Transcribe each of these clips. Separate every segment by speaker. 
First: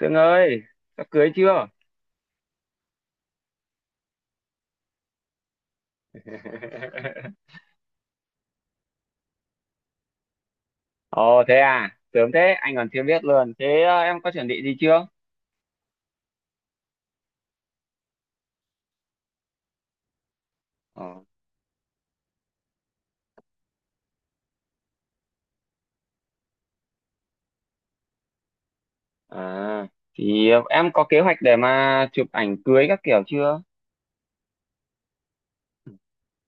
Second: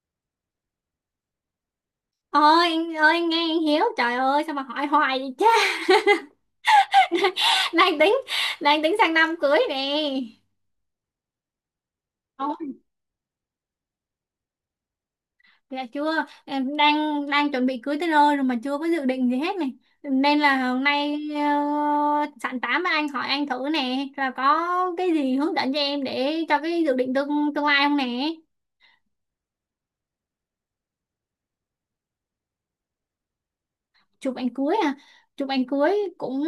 Speaker 1: Sương ơi, sắp cưới chưa?
Speaker 2: Ơi anh, ơi anh, nghe anh Hiếu, trời ơi sao mà hỏi hoài vậy cha. Đang tính, đang tính sang năm cưới nè.
Speaker 1: Ồ thế à, sớm thế,
Speaker 2: Không,
Speaker 1: anh còn chưa biết luôn. Thế em có chuẩn bị gì chưa?
Speaker 2: dạ chưa, em đang đang chuẩn bị cưới tới nơi rồi mà chưa có dự định gì hết này, nên là hôm
Speaker 1: Ờ.
Speaker 2: nay sẵn tám với anh, hỏi anh thử nè rồi có cái gì hướng dẫn cho em để cho cái dự định tương tương lai không nè.
Speaker 1: À, thì em có kế hoạch để mà chụp ảnh cưới các kiểu chưa?
Speaker 2: Chụp ảnh cưới à? Chụp ảnh cưới cũng,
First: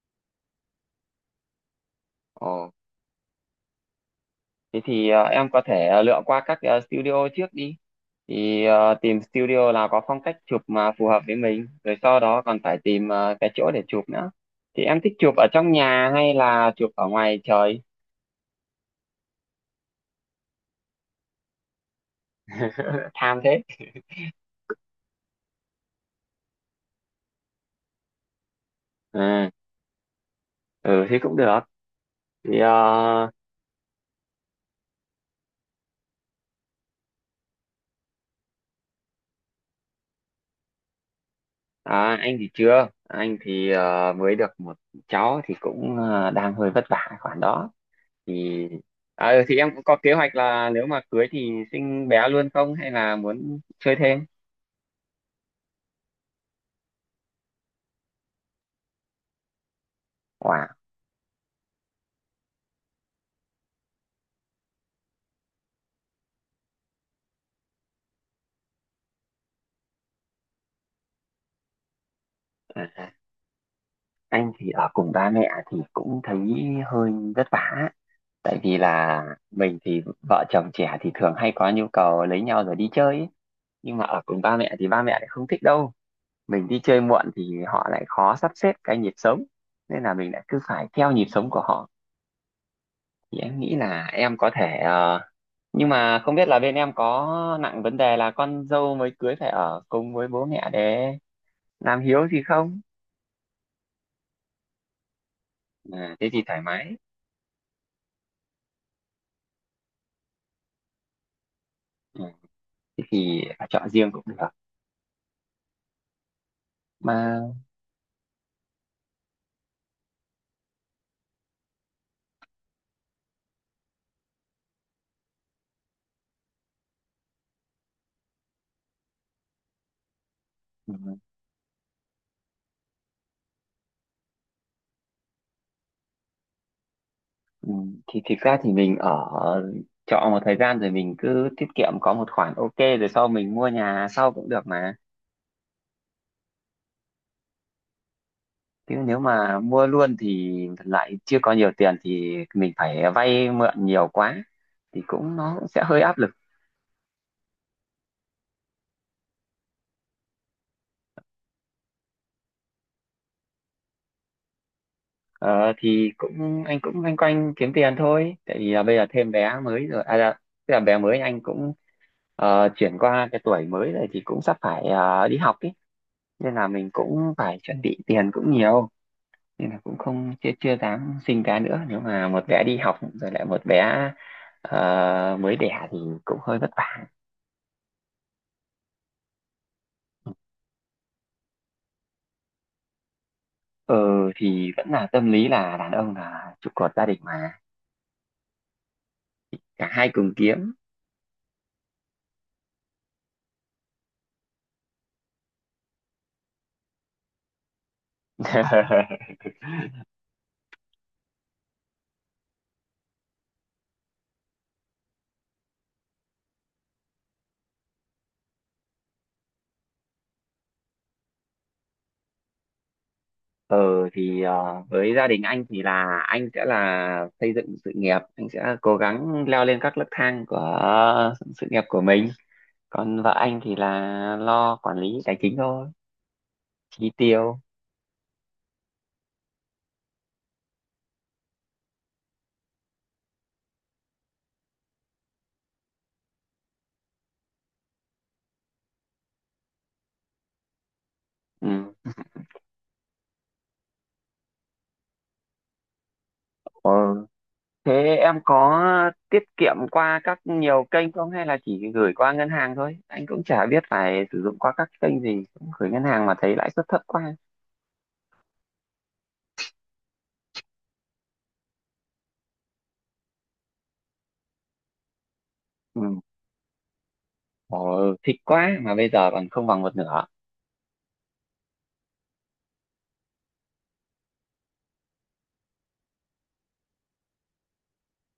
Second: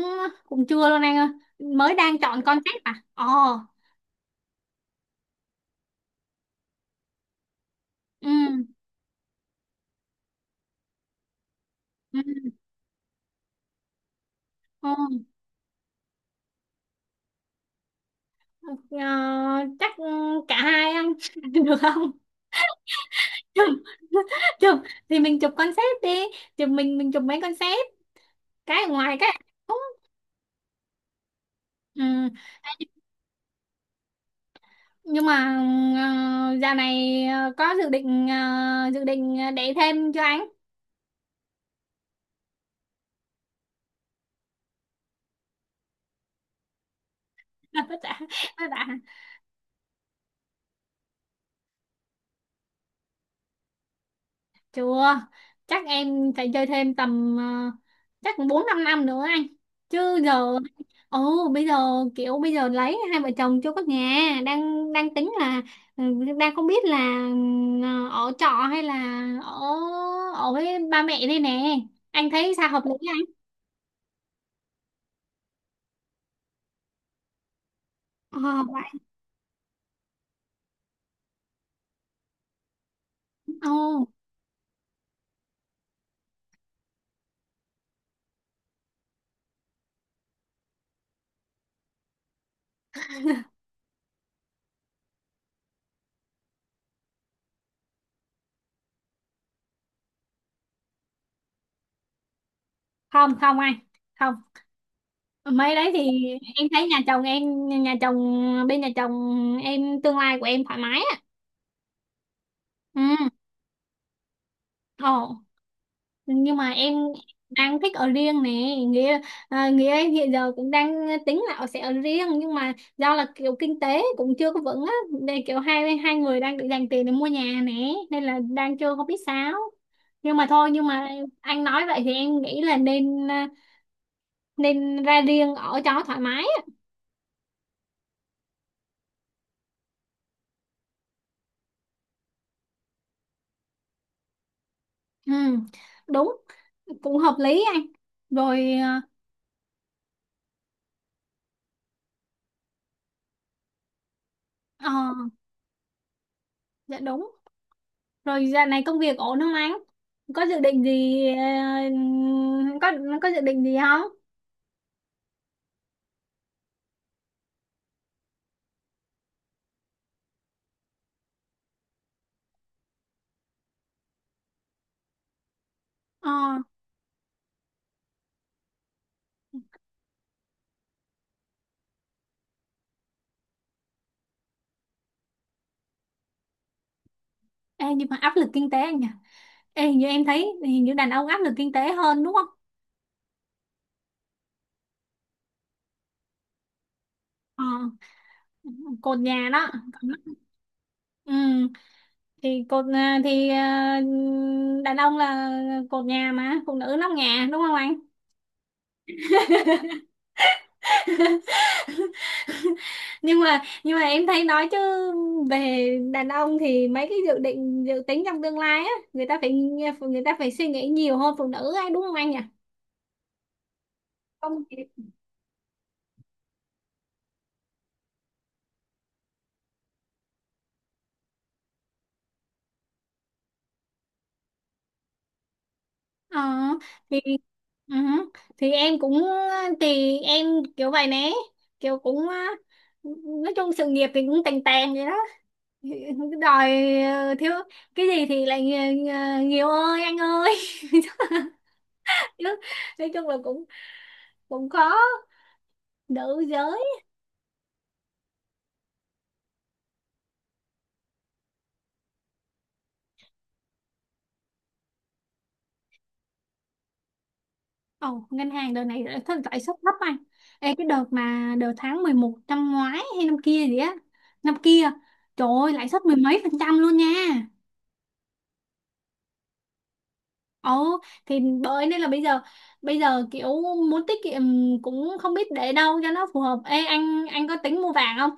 Speaker 2: cũng chưa luôn anh ơi, mới đang chọn
Speaker 1: Ồ,
Speaker 2: concept. À, ồ,
Speaker 1: thế thì em có thể lựa qua các studio trước đi. Thì
Speaker 2: ừ,
Speaker 1: tìm studio nào có phong cách chụp mà phù hợp với mình, rồi
Speaker 2: ừ,
Speaker 1: sau đó còn phải tìm cái chỗ để chụp nữa. Thì em thích
Speaker 2: ừ.
Speaker 1: chụp ở trong nhà hay là chụp ở ngoài trời?
Speaker 2: Ờ, chắc, cả hai anh được không?
Speaker 1: Tham thế.
Speaker 2: Chụp, chụp, thì mình chụp concept đi, chụp mình, chụp mấy concept, cái ở ngoài cái ở
Speaker 1: À,
Speaker 2: trong.
Speaker 1: ừ thì cũng được.
Speaker 2: Ừ.
Speaker 1: Thì
Speaker 2: Nhưng mà dạo này có dự định, dự định để thêm cho anh.
Speaker 1: à, anh thì chưa, anh thì mới được một cháu thì cũng đang hơi vất vả khoản đó.
Speaker 2: Tất cả,
Speaker 1: Thì
Speaker 2: tất cả
Speaker 1: thì em cũng có kế hoạch là nếu mà cưới thì sinh bé luôn không hay là muốn chơi thêm?
Speaker 2: Chưa, chắc em phải chơi thêm tầm, chắc cũng 4 5 năm nữa anh. Chứ giờ,
Speaker 1: Wow.
Speaker 2: ồ, bây giờ, kiểu bây giờ lấy, hai vợ chồng chưa có nhà, đang đang tính là, ừ, đang không biết là, ở trọ hay là ở, ở với ba mẹ đây nè. Anh thấy sao hợp lý
Speaker 1: À,
Speaker 2: anh?
Speaker 1: anh thì ở cùng ba mẹ thì cũng thấy hơi vất vả.
Speaker 2: Ờ,
Speaker 1: Tại vì
Speaker 2: vậy.
Speaker 1: là mình thì vợ chồng trẻ thì thường hay có nhu cầu lấy nhau rồi đi chơi ấy. Nhưng mà
Speaker 2: Ồ,
Speaker 1: ở cùng ba mẹ thì ba mẹ lại không thích đâu. Mình đi chơi muộn thì họ lại khó sắp xếp cái nhịp sống, nên là mình lại cứ phải theo nhịp sống của họ. Thì em nghĩ là em có thể nhưng mà không biết là bên em có nặng vấn đề là con dâu mới cưới phải ở cùng với bố mẹ để làm hiếu gì không.
Speaker 2: không không anh. Không. Mấy đấy
Speaker 1: À,
Speaker 2: thì
Speaker 1: thế thì thoải
Speaker 2: em thấy
Speaker 1: mái.
Speaker 2: nhà chồng em, nhà chồng bên nhà chồng em tương lai của em thoải mái á.
Speaker 1: Ừ,
Speaker 2: Ừ.
Speaker 1: thế thì chọn riêng cũng được
Speaker 2: Ồ. Nhưng mà em
Speaker 1: mà.
Speaker 2: đang thích ở riêng nè, nghĩa, à, nghĩa em hiện giờ cũng đang tính là sẽ ở riêng, nhưng mà do là kiểu kinh tế cũng chưa có vững á, nên kiểu hai hai người đang định dành tiền để mua nhà nè, nên là đang chưa có biết sao, nhưng mà thôi, nhưng
Speaker 1: Ừ,
Speaker 2: mà anh nói vậy thì em nghĩ là nên, nên ra riêng ở cho thoải mái á.
Speaker 1: ừ, thì thực ra thì mình ở trọ một thời gian rồi mình cứ tiết kiệm có một khoản ok rồi sau mình mua nhà sau cũng được mà.
Speaker 2: Ừ, đúng, cũng hợp lý anh. Rồi
Speaker 1: Thế
Speaker 2: à,
Speaker 1: nếu mà mua luôn thì lại chưa có nhiều tiền thì mình phải vay mượn nhiều quá,
Speaker 2: ờ,
Speaker 1: thì cũng nó cũng sẽ hơi áp lực.
Speaker 2: dạ đúng rồi, giờ này công việc ổn không anh, có dự định gì có có dự định gì không?
Speaker 1: Ờ, thì cũng anh cũng loanh quanh kiếm tiền thôi. Tại vì là bây giờ thêm bé mới rồi, à, dạ, tức là bé mới anh cũng chuyển qua cái tuổi mới rồi thì cũng sắp phải đi học ý.
Speaker 2: Ờ,
Speaker 1: Nên là mình cũng phải chuẩn bị tiền cũng nhiều. Nên là cũng không chưa chưa dám sinh bé nữa. Nếu mà một bé đi học rồi lại một bé mới đẻ thì cũng hơi vất vả.
Speaker 2: ê, nhưng mà áp lực kinh tế anh nhỉ? Ê, hình như em thấy hình như đàn ông áp lực kinh tế hơn đúng không?
Speaker 1: Ờ thì vẫn là tâm lý là đàn ông là trụ cột gia đình mà,
Speaker 2: Ờ, cột nhà đó.
Speaker 1: cả hai cùng kiếm.
Speaker 2: Ừ, thì cột, đàn ông là cột nhà mà phụ nữ nóc nhà đúng không anh? Nhưng mà, em thấy nói chứ, về đàn ông thì mấy cái dự định dự tính trong tương lai á, người ta phải, người ta phải suy nghĩ nhiều hơn phụ nữ ấy, đúng không anh nhỉ?
Speaker 1: Ờ thì
Speaker 2: Không.
Speaker 1: với gia đình anh thì là anh sẽ là xây dựng sự nghiệp, anh sẽ cố gắng leo lên các nấc thang của sự nghiệp của mình, còn vợ anh thì là lo quản lý tài chính thôi,
Speaker 2: Ờ,
Speaker 1: chi
Speaker 2: thì
Speaker 1: tiêu.
Speaker 2: ừ, thì em cũng, thì em kiểu vậy nè, kiểu cũng á, nói chung sự nghiệp thì cũng tàn tàn vậy đó. Thì cứ đòi, thiếu cái gì thì lại nhiều, nhiều ơi anh ơi.
Speaker 1: Ừ.
Speaker 2: Chứ nói chung là cũng, cũng khó, nữ giới.
Speaker 1: Ờ. Thế em có tiết kiệm qua các nhiều kênh không hay là chỉ gửi qua ngân hàng thôi? Anh cũng chả biết phải sử dụng qua các kênh gì, cũng gửi ngân hàng mà thấy lãi suất thấp quá.
Speaker 2: Ồ, ngân hàng đợt này lãi suất, lãi suất thấp anh. Ê, cái đợt mà đợt tháng 11 năm ngoái hay năm kia gì á, năm kia, trời ơi, lãi suất mười
Speaker 1: Ừ.
Speaker 2: mấy phần trăm luôn nha.
Speaker 1: Ồ, thích quá mà bây giờ còn không bằng một nửa.
Speaker 2: Ồ, thì bởi nên là bây giờ, kiểu muốn tiết kiệm cũng không biết để đâu cho nó phù hợp. Ê anh, có tính mua vàng không?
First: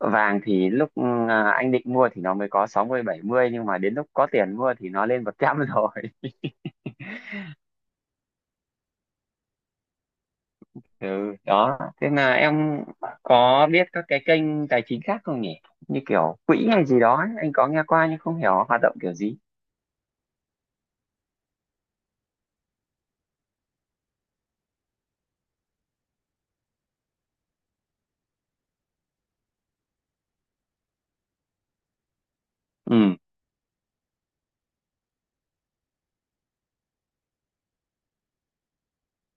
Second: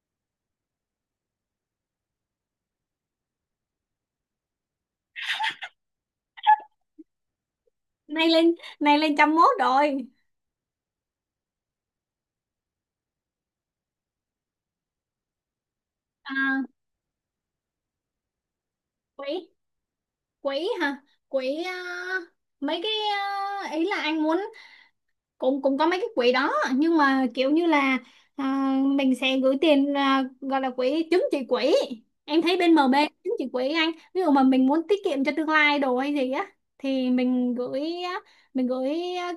Speaker 1: Vàng thì lúc à, anh định mua thì nó mới có 60 70 nhưng mà đến lúc có tiền mua thì nó lên 100 rồi.
Speaker 2: Nay lên, nay lên trăm mốt rồi.
Speaker 1: Ừ, đó. Thế là em có biết các cái kênh tài chính khác không nhỉ? Như kiểu
Speaker 2: À,
Speaker 1: quỹ hay gì đó ấy. Anh có nghe qua nhưng không hiểu hoạt động kiểu gì.
Speaker 2: quỹ, quỹ hả? Quỹ, à, mấy cái, à, ý là anh muốn, cũng cũng có mấy cái quỹ đó nhưng mà kiểu như là, à, mình sẽ gửi tiền, à, gọi là quỹ chứng chỉ quỹ, em thấy bên MB
Speaker 1: Ừ.
Speaker 2: chứng chỉ quỹ anh, ví dụ mà mình muốn tiết kiệm cho tương lai đồ hay gì á thì mình gửi á, mình gửi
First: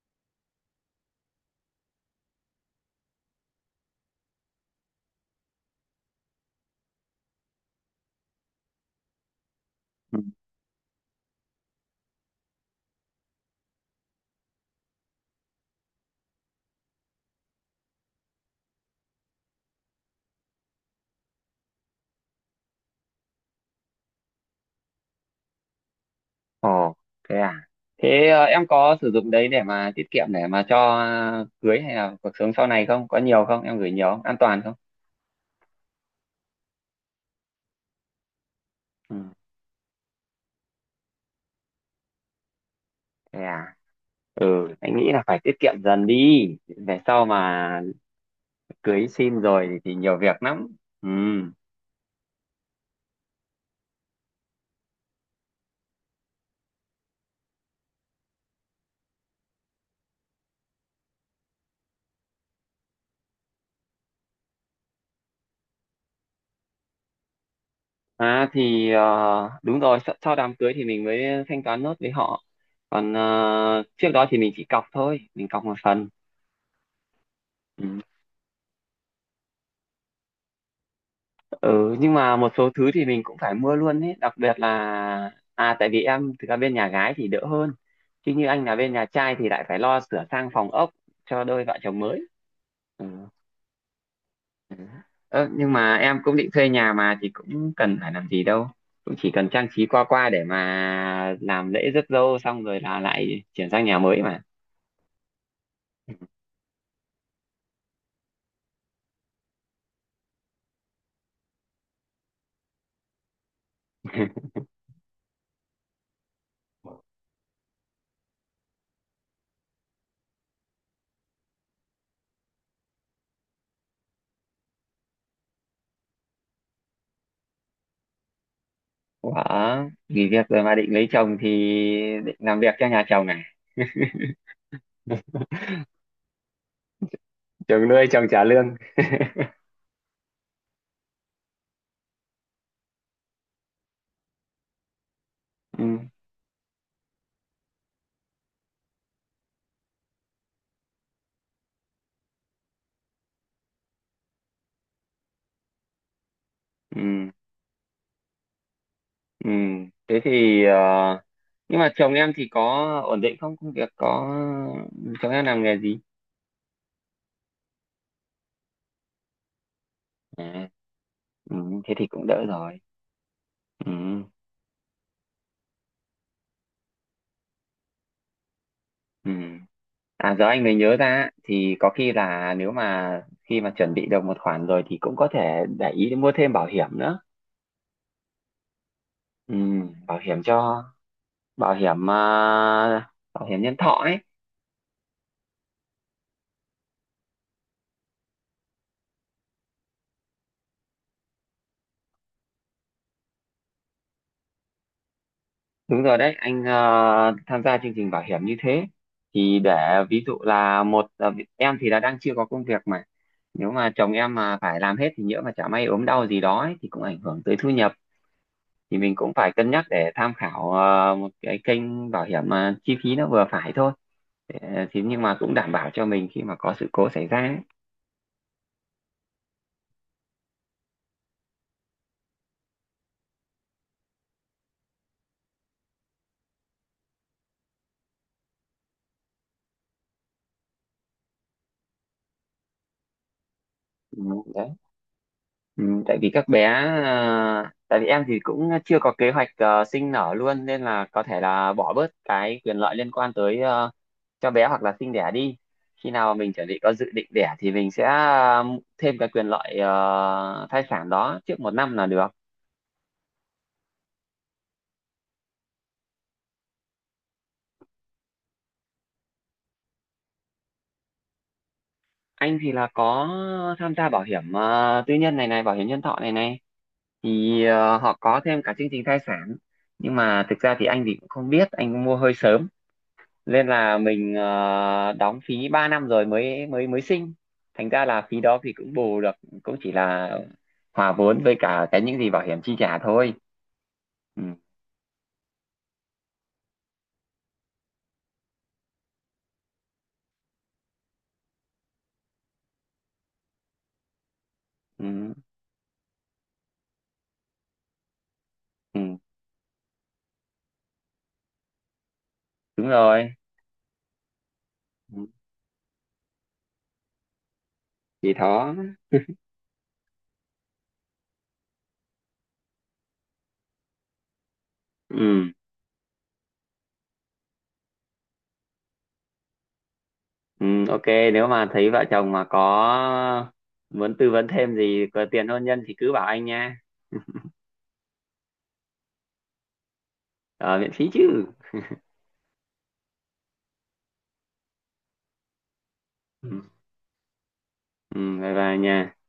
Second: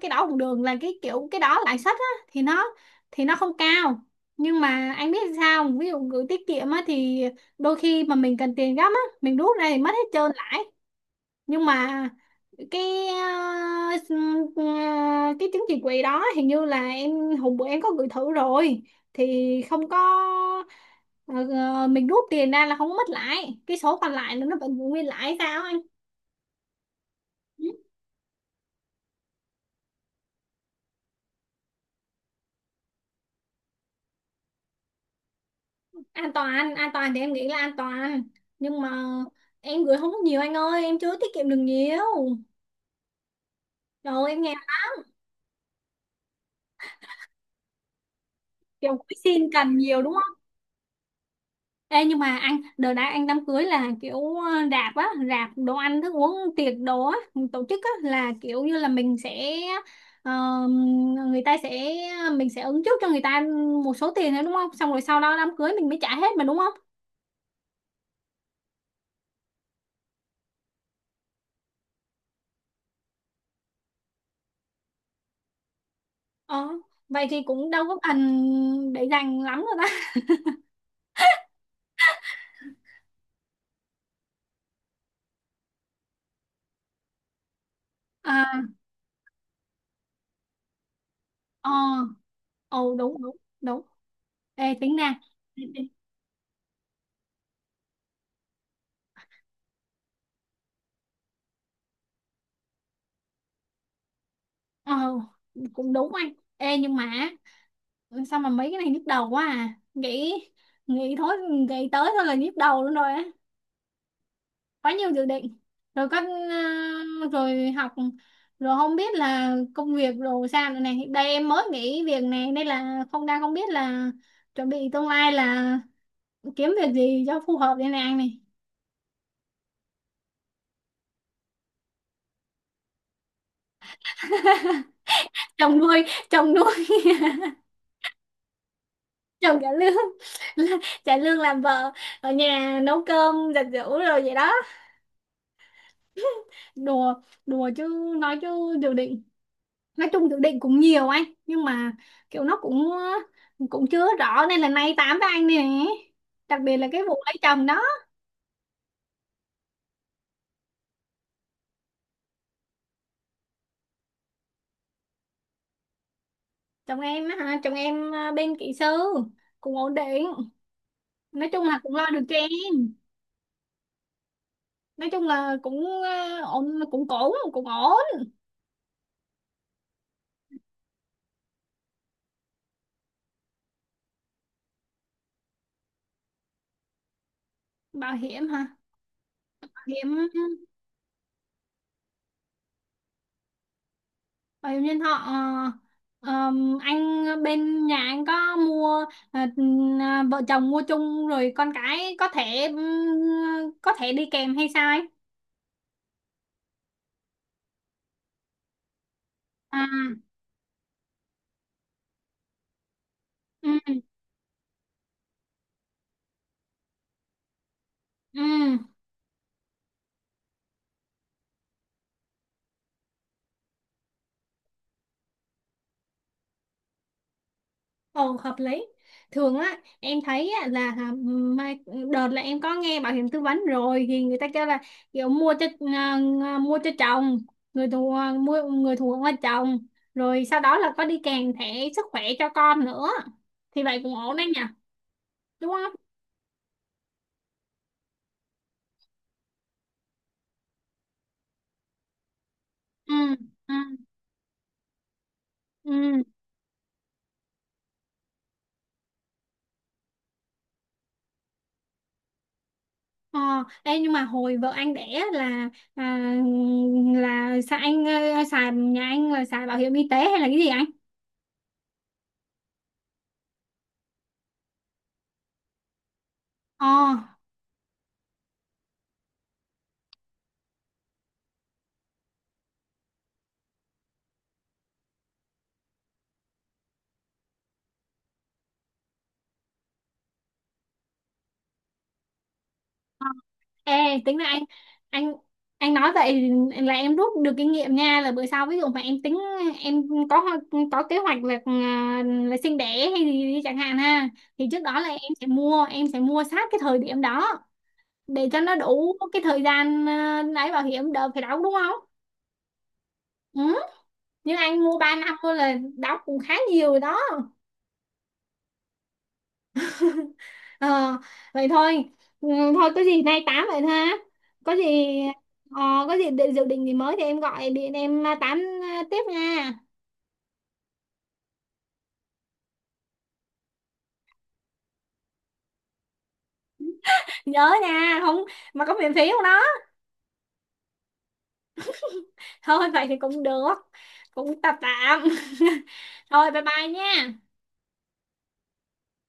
Speaker 2: cái đó cũng được, là cái kiểu cái đó lãi suất á thì nó, thì nó không cao. Nhưng mà anh biết sao không? Ví dụ gửi tiết kiệm á thì đôi khi mà mình cần tiền gấp á mình rút ra thì mất hết
Speaker 1: Ừ.
Speaker 2: trơn lãi, nhưng mà cái ờ, s- ờ, cái trứng chì quỳ đó hình như là em, hôm bữa em có gửi thử rồi thì không có, ờ, mình rút tiền ra là không có mất lãi, cái số còn lại là nó vẫn giữ nguyên lãi, sao anh?
Speaker 1: Ồ, thế à.
Speaker 2: Ừ,
Speaker 1: Thế em có sử dụng đấy để mà tiết kiệm để mà cho cưới hay là cuộc sống sau này không? Có nhiều không? Em gửi nhiều không? An toàn không?
Speaker 2: an toàn, an toàn thì em nghĩ là an toàn, nhưng mà
Speaker 1: Ừ.
Speaker 2: em gửi không có nhiều anh ơi, em chưa tiết kiệm được nhiều.
Speaker 1: Thế à.
Speaker 2: Rồi em nghe
Speaker 1: Ừ, anh nghĩ là phải tiết kiệm dần đi, về sau mà
Speaker 2: kiểu
Speaker 1: cưới xin
Speaker 2: xin
Speaker 1: rồi
Speaker 2: cần
Speaker 1: thì
Speaker 2: nhiều đúng
Speaker 1: nhiều
Speaker 2: không.
Speaker 1: việc lắm. Ừ,
Speaker 2: Ê, nhưng mà anh đợt đã, anh đám cưới là kiểu rạp á, rạp đồ ăn thức uống tiệc đồ á, tổ chức á là kiểu như là mình sẽ, ờ, người ta sẽ, mình sẽ ứng trước cho người ta một số tiền nữa đúng không, xong rồi sau đó đám cưới mình mới trả hết mà đúng không?
Speaker 1: à thì đúng rồi, sau sau đám cưới thì mình mới thanh toán nốt với họ, còn trước đó thì mình chỉ cọc thôi, mình cọc một phần.
Speaker 2: Ờ, vậy thì cũng đâu
Speaker 1: Ừ.
Speaker 2: có cần để dành lắm rồi đó.
Speaker 1: Ừ, nhưng mà một số thứ thì mình cũng phải mua luôn ấy, đặc biệt là à, tại vì em thực ra bên nhà gái thì đỡ hơn, chứ như
Speaker 2: À,
Speaker 1: anh là bên nhà trai thì lại phải lo sửa sang phòng ốc cho đôi
Speaker 2: ờ,
Speaker 1: vợ chồng mới.
Speaker 2: ồ
Speaker 1: Ừ.
Speaker 2: đúng đúng đúng. Ê
Speaker 1: Ừ.
Speaker 2: tính ra,
Speaker 1: Ơ, nhưng mà em cũng định thuê nhà mà thì cũng cần phải làm gì đâu, cũng chỉ cần trang trí qua qua để mà làm lễ rước dâu xong rồi là lại chuyển sang nhà mới mà.
Speaker 2: ờ cũng đúng anh. Ê nhưng mà, ừ, sao mà mấy cái này nhức đầu quá à, nghĩ, nghĩ thôi nghĩ tới thôi là nhức đầu luôn rồi á, quá nhiều dự định, rồi các, rồi học, rồi không biết là công việc rồi sao nữa này, đây em mới nghỉ việc này, đây là không, đang không biết là chuẩn bị tương lai là kiếm việc gì cho phù hợp đây này anh này.
Speaker 1: Ủa, nghỉ việc rồi mà định lấy chồng thì định làm việc cho nhà chồng à?
Speaker 2: Chồng nuôi, chồng nuôi,
Speaker 1: Chồng nuôi, chồng trả lương.
Speaker 2: chồng trả lương. Trả lương làm vợ, ở nhà nấu cơm giặt giũ rồi vậy đó.
Speaker 1: Ừ,
Speaker 2: Đùa, chứ nói chứ dự định, nói chung dự định cũng nhiều anh, nhưng mà kiểu nó cũng, cũng chưa rõ nên là nay tám với anh nè, đặc biệt là cái vụ
Speaker 1: ừ,
Speaker 2: lấy chồng đó.
Speaker 1: ừ. Thế thì nhưng mà chồng em thì có ổn định không, công việc có, chồng em làm nghề gì?
Speaker 2: Chồng em á hả, chồng em, bên kỹ sư, cũng ổn định,
Speaker 1: À,
Speaker 2: nói
Speaker 1: ừ,
Speaker 2: chung là
Speaker 1: thế
Speaker 2: cũng lo
Speaker 1: thì
Speaker 2: được
Speaker 1: cũng
Speaker 2: cho
Speaker 1: đỡ rồi.
Speaker 2: em.
Speaker 1: Ừ,
Speaker 2: Nói chung là cũng ổn, cũng ổn cũng ổn.
Speaker 1: ừ. À giờ anh mới nhớ ra, thì có khi là nếu mà khi mà chuẩn bị được một khoản rồi thì cũng có thể để ý mua thêm bảo hiểm nữa.
Speaker 2: Bảo hiểm hả?
Speaker 1: Ừ,
Speaker 2: Bảo hiểm,
Speaker 1: bảo hiểm cho, bảo hiểm à, bảo hiểm nhân thọ ấy.
Speaker 2: bảo hiểm nhân thọ, anh bên nhà anh có mua, à, vợ chồng mua chung rồi con cái có thể đi kèm hay sao anh?
Speaker 1: Đúng rồi đấy, anh à, tham gia chương trình bảo hiểm như thế, thì
Speaker 2: À,
Speaker 1: để ví dụ là một à, em thì là đang chưa có công việc mà, nếu mà
Speaker 2: ừ,
Speaker 1: chồng em mà phải làm hết thì nhỡ mà chả may ốm đau gì đó ấy, thì cũng ảnh hưởng tới thu nhập.
Speaker 2: ừ,
Speaker 1: Thì mình cũng phải cân nhắc để tham khảo một cái kênh bảo hiểm mà chi phí nó vừa phải thôi. Thì nhưng mà cũng đảm bảo cho mình khi mà có sự cố xảy ra ấy.
Speaker 2: ồ hợp lý. Thường á em thấy á, là hả, mai, đợt là em có nghe bảo hiểm tư vấn rồi thì người ta kêu là kiểu mua cho, mua cho chồng, người thù, mua người thù là chồng, rồi sau đó là có đi kèm thẻ sức khỏe cho con nữa, thì vậy cũng
Speaker 1: Ừ,
Speaker 2: ổn đấy nhỉ,
Speaker 1: đấy.
Speaker 2: đúng
Speaker 1: Ừ,
Speaker 2: không?
Speaker 1: tại vì các bé tại vì em thì cũng chưa có kế hoạch sinh nở luôn, nên là có thể là bỏ bớt cái quyền lợi liên
Speaker 2: Ừ,
Speaker 1: quan tới
Speaker 2: ừ,
Speaker 1: cho bé hoặc là sinh đẻ đi, khi
Speaker 2: ừ,
Speaker 1: nào mình chuẩn bị có dự định đẻ thì mình sẽ thêm cái quyền lợi thai sản đó trước một năm là được.
Speaker 2: ờ. Ê, nhưng mà hồi vợ anh đẻ là là sao anh, xài nhà anh là xài bảo hiểm y tế hay là cái gì anh?
Speaker 1: Anh thì là có tham gia bảo hiểm tư nhân này này, bảo hiểm nhân thọ này này,
Speaker 2: Ờ,
Speaker 1: thì họ có thêm cả chương trình thai sản. Nhưng mà thực ra thì anh thì cũng không biết, anh cũng mua hơi sớm, nên là mình đóng phí 3 năm rồi mới mới mới sinh, thành ra là phí đó thì cũng bù được, cũng chỉ là hòa vốn với cả cái những gì bảo hiểm chi trả
Speaker 2: ờ.
Speaker 1: thôi.
Speaker 2: Ê, tính
Speaker 1: Ừ,
Speaker 2: là anh, anh anh nói vậy là em rút được kinh nghiệm nha, là bữa sau ví dụ mà em tính, em có ho-, có kế hoạch là là sinh đẻ hay gì đi chẳng hạn ha, thì trước đó là em
Speaker 1: ừ,
Speaker 2: sẽ mua, em sẽ mua sát cái thời điểm đó, để cho nó
Speaker 1: ừ,
Speaker 2: đủ cái thời gian, lấy bảo hiểm đỡ phải đóng đúng không?
Speaker 1: đúng rồi.
Speaker 2: Ừ. Nhưng anh mua ba
Speaker 1: Ừ,
Speaker 2: năm thôi là đóng cũng khá nhiều rồi đó.
Speaker 1: thì đó.
Speaker 2: Ờ, vậy thôi, ừ, thôi có gì nay tám vậy thôi ha, có gì
Speaker 1: Ừ.
Speaker 2: ờ, có gì định, dự định gì mới thì em gọi điện em, tám, tiếp nha.
Speaker 1: Ừ, ok, nếu mà thấy vợ chồng mà có muốn tư vấn thêm gì, có tiền hôn nhân thì cứ bảo anh nha.
Speaker 2: Nhớ nha không, mà có miễn phí không đó?
Speaker 1: Ở miễn phí chứ.
Speaker 2: Thôi vậy thì cũng được, cũng tạm tạm. Thôi bye
Speaker 1: Ừ,
Speaker 2: bye nha.
Speaker 1: ừ, bye bye nha.